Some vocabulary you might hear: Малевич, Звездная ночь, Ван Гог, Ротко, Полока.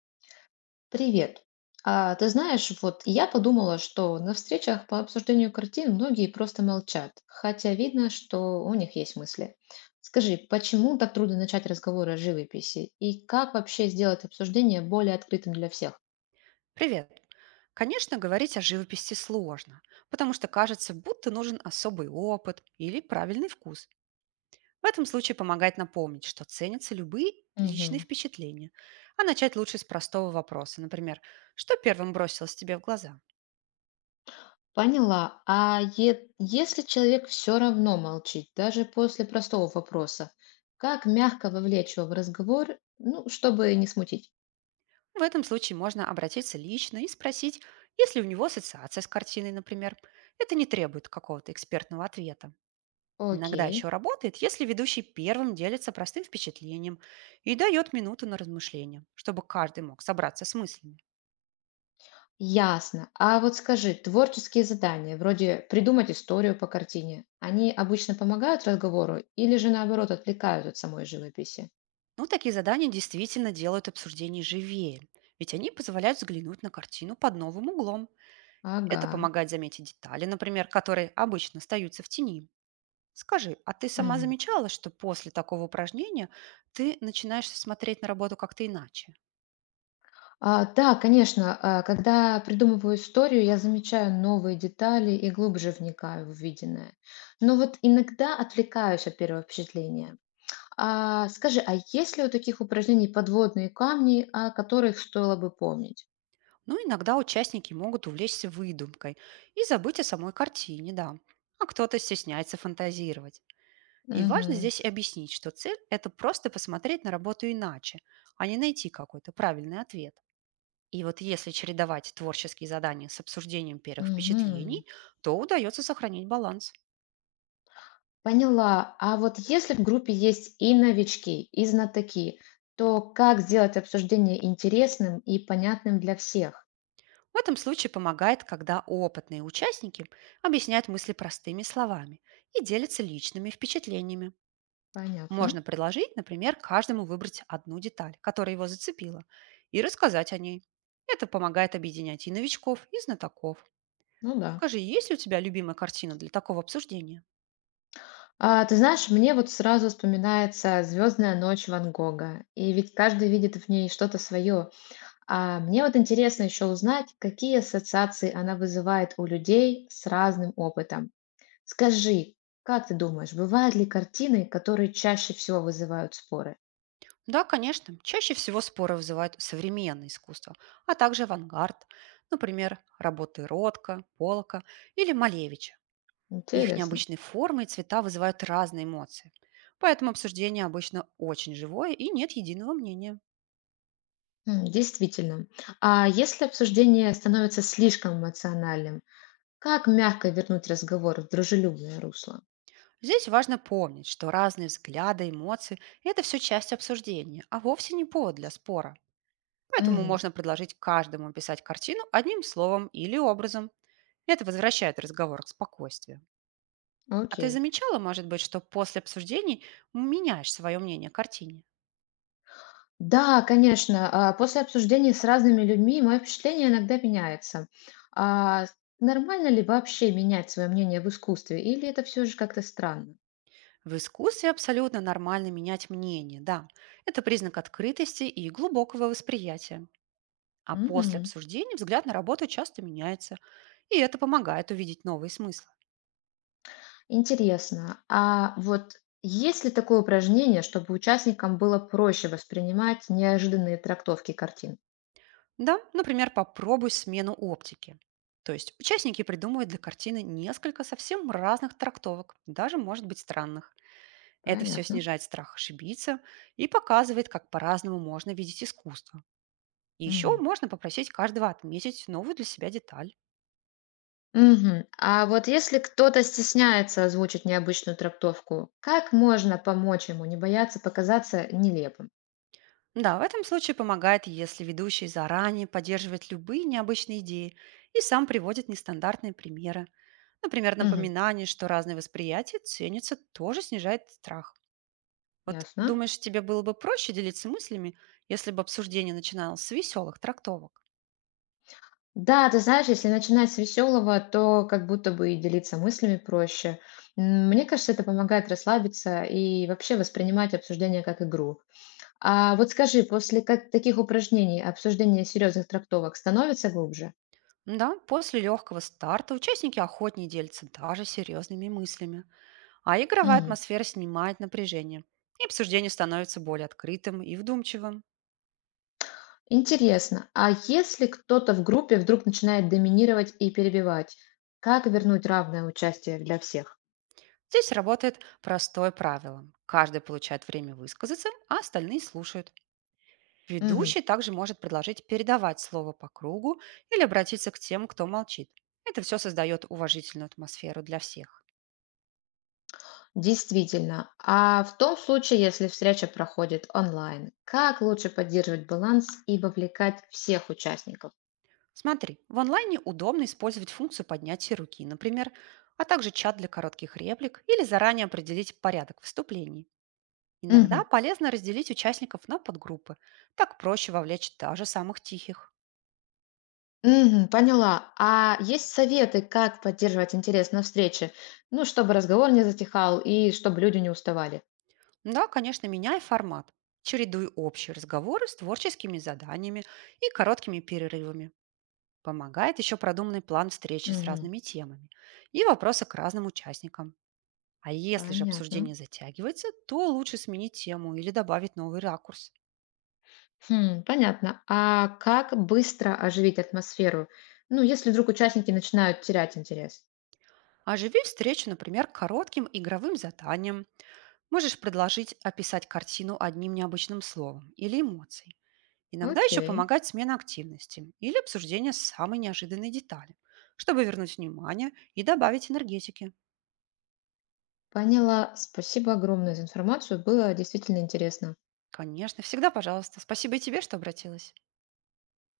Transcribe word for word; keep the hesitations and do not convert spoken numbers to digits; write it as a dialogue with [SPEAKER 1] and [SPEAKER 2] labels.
[SPEAKER 1] Привет. А, ты знаешь, вот я подумала, что на встречах по обсуждению картин многие просто молчат, хотя видно, что у них есть мысли. Скажи, почему так трудно начать разговор о живописи и как вообще сделать обсуждение более открытым для всех?
[SPEAKER 2] Привет! Конечно, говорить о живописи сложно, потому что кажется, будто нужен особый опыт или правильный вкус. В этом случае помогает напомнить, что ценятся любые личные
[SPEAKER 1] Мгм.
[SPEAKER 2] впечатления, а начать лучше с простого вопроса, например, что первым бросилось тебе в глаза.
[SPEAKER 1] Поняла. А е- если человек все равно молчит, даже после простого вопроса, как мягко вовлечь его в разговор, ну, чтобы не смутить?
[SPEAKER 2] В этом случае можно обратиться лично и спросить, есть ли у него ассоциация с картиной, например. Это не требует какого-то экспертного ответа. Иногда
[SPEAKER 1] Окей.
[SPEAKER 2] еще работает, если ведущий первым делится простым впечатлением и дает минуту на размышление, чтобы каждый мог собраться с мыслями.
[SPEAKER 1] Ясно. А вот скажи, творческие задания, вроде придумать историю по картине, они обычно помогают разговору или же наоборот отвлекают от самой живописи?
[SPEAKER 2] Ну, такие задания действительно делают обсуждение живее, ведь они позволяют взглянуть на картину под новым углом. Это
[SPEAKER 1] Ага.
[SPEAKER 2] помогает заметить детали, например, которые обычно остаются в тени. Скажи, а ты сама
[SPEAKER 1] Мгм.
[SPEAKER 2] замечала, что после такого упражнения ты начинаешь смотреть на работу как-то иначе?
[SPEAKER 1] А, да, конечно, а, когда придумываю историю, я замечаю новые детали и глубже вникаю в увиденное. Но вот иногда отвлекаюсь от первого впечатления. А, скажи, а есть ли у таких упражнений подводные камни, о которых стоило бы помнить?
[SPEAKER 2] Но иногда участники могут увлечься выдумкой и забыть о самой картине, да. А кто-то стесняется фантазировать. И важно здесь объяснить, что цель – это просто посмотреть на работу иначе, а не найти какой-то правильный ответ. И вот если чередовать творческие задания с обсуждением первых
[SPEAKER 1] Угу.
[SPEAKER 2] впечатлений, то удается сохранить баланс.
[SPEAKER 1] Поняла. А вот если в группе есть и новички, и знатоки, то как сделать обсуждение интересным и понятным для всех?
[SPEAKER 2] В этом случае помогает, когда опытные участники объясняют мысли простыми словами и делятся личными впечатлениями.
[SPEAKER 1] Понятно.
[SPEAKER 2] Можно предложить, например, каждому выбрать одну деталь, которая его зацепила, и рассказать о ней. Это помогает объединять и новичков, и знатоков.
[SPEAKER 1] Ну да.
[SPEAKER 2] Скажи, есть ли у тебя любимая картина для такого обсуждения?
[SPEAKER 1] А, ты знаешь, мне вот сразу вспоминается «Звездная ночь» Ван Гога. И ведь каждый видит в ней что-то свое. А мне вот интересно еще узнать, какие ассоциации она вызывает у людей с разным опытом. Скажи, как ты думаешь, бывают ли картины, которые чаще всего вызывают споры?
[SPEAKER 2] Да, конечно. Чаще всего споры вызывают современное искусство, а также авангард, например, работы Ротко, Полока или Малевича. Их
[SPEAKER 1] Интересно.
[SPEAKER 2] необычные формы и цвета вызывают разные эмоции. Поэтому обсуждение обычно очень живое и нет единого мнения.
[SPEAKER 1] М, Действительно. А если обсуждение становится слишком эмоциональным, как мягко вернуть разговор в дружелюбное русло?
[SPEAKER 2] Здесь важно помнить, что разные взгляды, эмоции – это все часть обсуждения, а вовсе не повод для спора. Поэтому
[SPEAKER 1] Мгм.
[SPEAKER 2] можно предложить каждому описать картину одним словом или образом. Это возвращает разговор к спокойствию. А ты
[SPEAKER 1] Окей.
[SPEAKER 2] замечала, может быть, что после обсуждений меняешь свое мнение о картине?
[SPEAKER 1] Да, конечно. а, После обсуждений с разными людьми мое впечатление иногда меняется. А нормально ли вообще менять свое мнение в искусстве, или это все же как-то странно?
[SPEAKER 2] В искусстве абсолютно нормально менять мнение, да. Это признак открытости и глубокого восприятия. А после
[SPEAKER 1] Мгм.
[SPEAKER 2] обсуждений взгляд на работу часто меняется, и это помогает увидеть новые смыслы.
[SPEAKER 1] Интересно. А вот есть ли такое упражнение, чтобы участникам было проще воспринимать неожиданные трактовки картин?
[SPEAKER 2] Да, например, попробуй смену оптики. То есть участники придумывают для картины несколько совсем разных трактовок, даже, может быть, странных. Это все
[SPEAKER 1] Понятно.
[SPEAKER 2] снижает страх ошибиться и показывает, как по-разному можно видеть искусство. И еще
[SPEAKER 1] Мгм.
[SPEAKER 2] можно попросить каждого отметить новую для себя деталь.
[SPEAKER 1] Мгм. А вот если кто-то стесняется озвучить необычную трактовку, как можно помочь ему не бояться показаться нелепым?
[SPEAKER 2] Да, в этом случае помогает, если ведущий заранее поддерживает любые необычные идеи и сам приводит нестандартные примеры. Например,
[SPEAKER 1] Мгм.
[SPEAKER 2] напоминание, что разные восприятия ценятся, тоже снижает страх. Вот
[SPEAKER 1] Ясно.
[SPEAKER 2] думаешь, тебе было бы проще делиться мыслями, если бы обсуждение начиналось с веселых трактовок?
[SPEAKER 1] Да, ты знаешь, если начинать с веселого, то как будто бы и делиться мыслями проще. М, Мне кажется, это помогает расслабиться и вообще воспринимать обсуждение как игру. А вот скажи, после как таких упражнений обсуждение серьезных трактовок становится глубже?
[SPEAKER 2] Да, после легкого старта участники охотнее делятся даже серьезными мыслями, а игровая атмосфера снимает напряжение, и обсуждение становится более открытым и вдумчивым.
[SPEAKER 1] Интересно, а если кто-то в группе вдруг начинает доминировать и перебивать, как вернуть равное участие для всех?
[SPEAKER 2] Здесь работает простое правило. Каждый получает время высказаться, а остальные слушают.
[SPEAKER 1] Мгм.
[SPEAKER 2] Ведущий также может предложить передавать слово по кругу или обратиться к тем, кто молчит. Это все создает уважительную атмосферу для всех.
[SPEAKER 1] Действительно. А в том случае, если встреча проходит онлайн, как лучше поддерживать баланс и вовлекать всех участников?
[SPEAKER 2] Смотри, в онлайне удобно использовать функцию поднятия руки, например, а также чат для коротких реплик или заранее определить порядок вступлений.
[SPEAKER 1] Мгм.
[SPEAKER 2] Иногда полезно разделить участников на подгруппы. Так проще вовлечь даже самых тихих.
[SPEAKER 1] Мгм, поняла. А есть советы, как поддерживать интерес на встрече? Ну, чтобы разговор не затихал и чтобы люди не уставали.
[SPEAKER 2] Да, конечно, меняй формат. Чередуй общие разговоры с творческими заданиями и короткими перерывами. Помогает еще продуманный план встречи с
[SPEAKER 1] Мгм.
[SPEAKER 2] разными темами и вопросы к разным участникам. А если же
[SPEAKER 1] Понятно.
[SPEAKER 2] обсуждение затягивается, то лучше сменить тему или добавить новый ракурс.
[SPEAKER 1] Хм, понятно. А как быстро оживить атмосферу? Ну, если вдруг участники начинают терять интерес.
[SPEAKER 2] Оживи встречу, например, коротким игровым заданием. Можешь предложить описать картину одним необычным словом или эмоцией. Иногда еще
[SPEAKER 1] Окей,
[SPEAKER 2] помогает смена активности или обсуждение самой неожиданной детали, чтобы вернуть внимание и добавить энергетики.
[SPEAKER 1] поняла. Спасибо огромное за информацию. Было действительно интересно.
[SPEAKER 2] Конечно, всегда пожалуйста. Спасибо и тебе, что обратилась.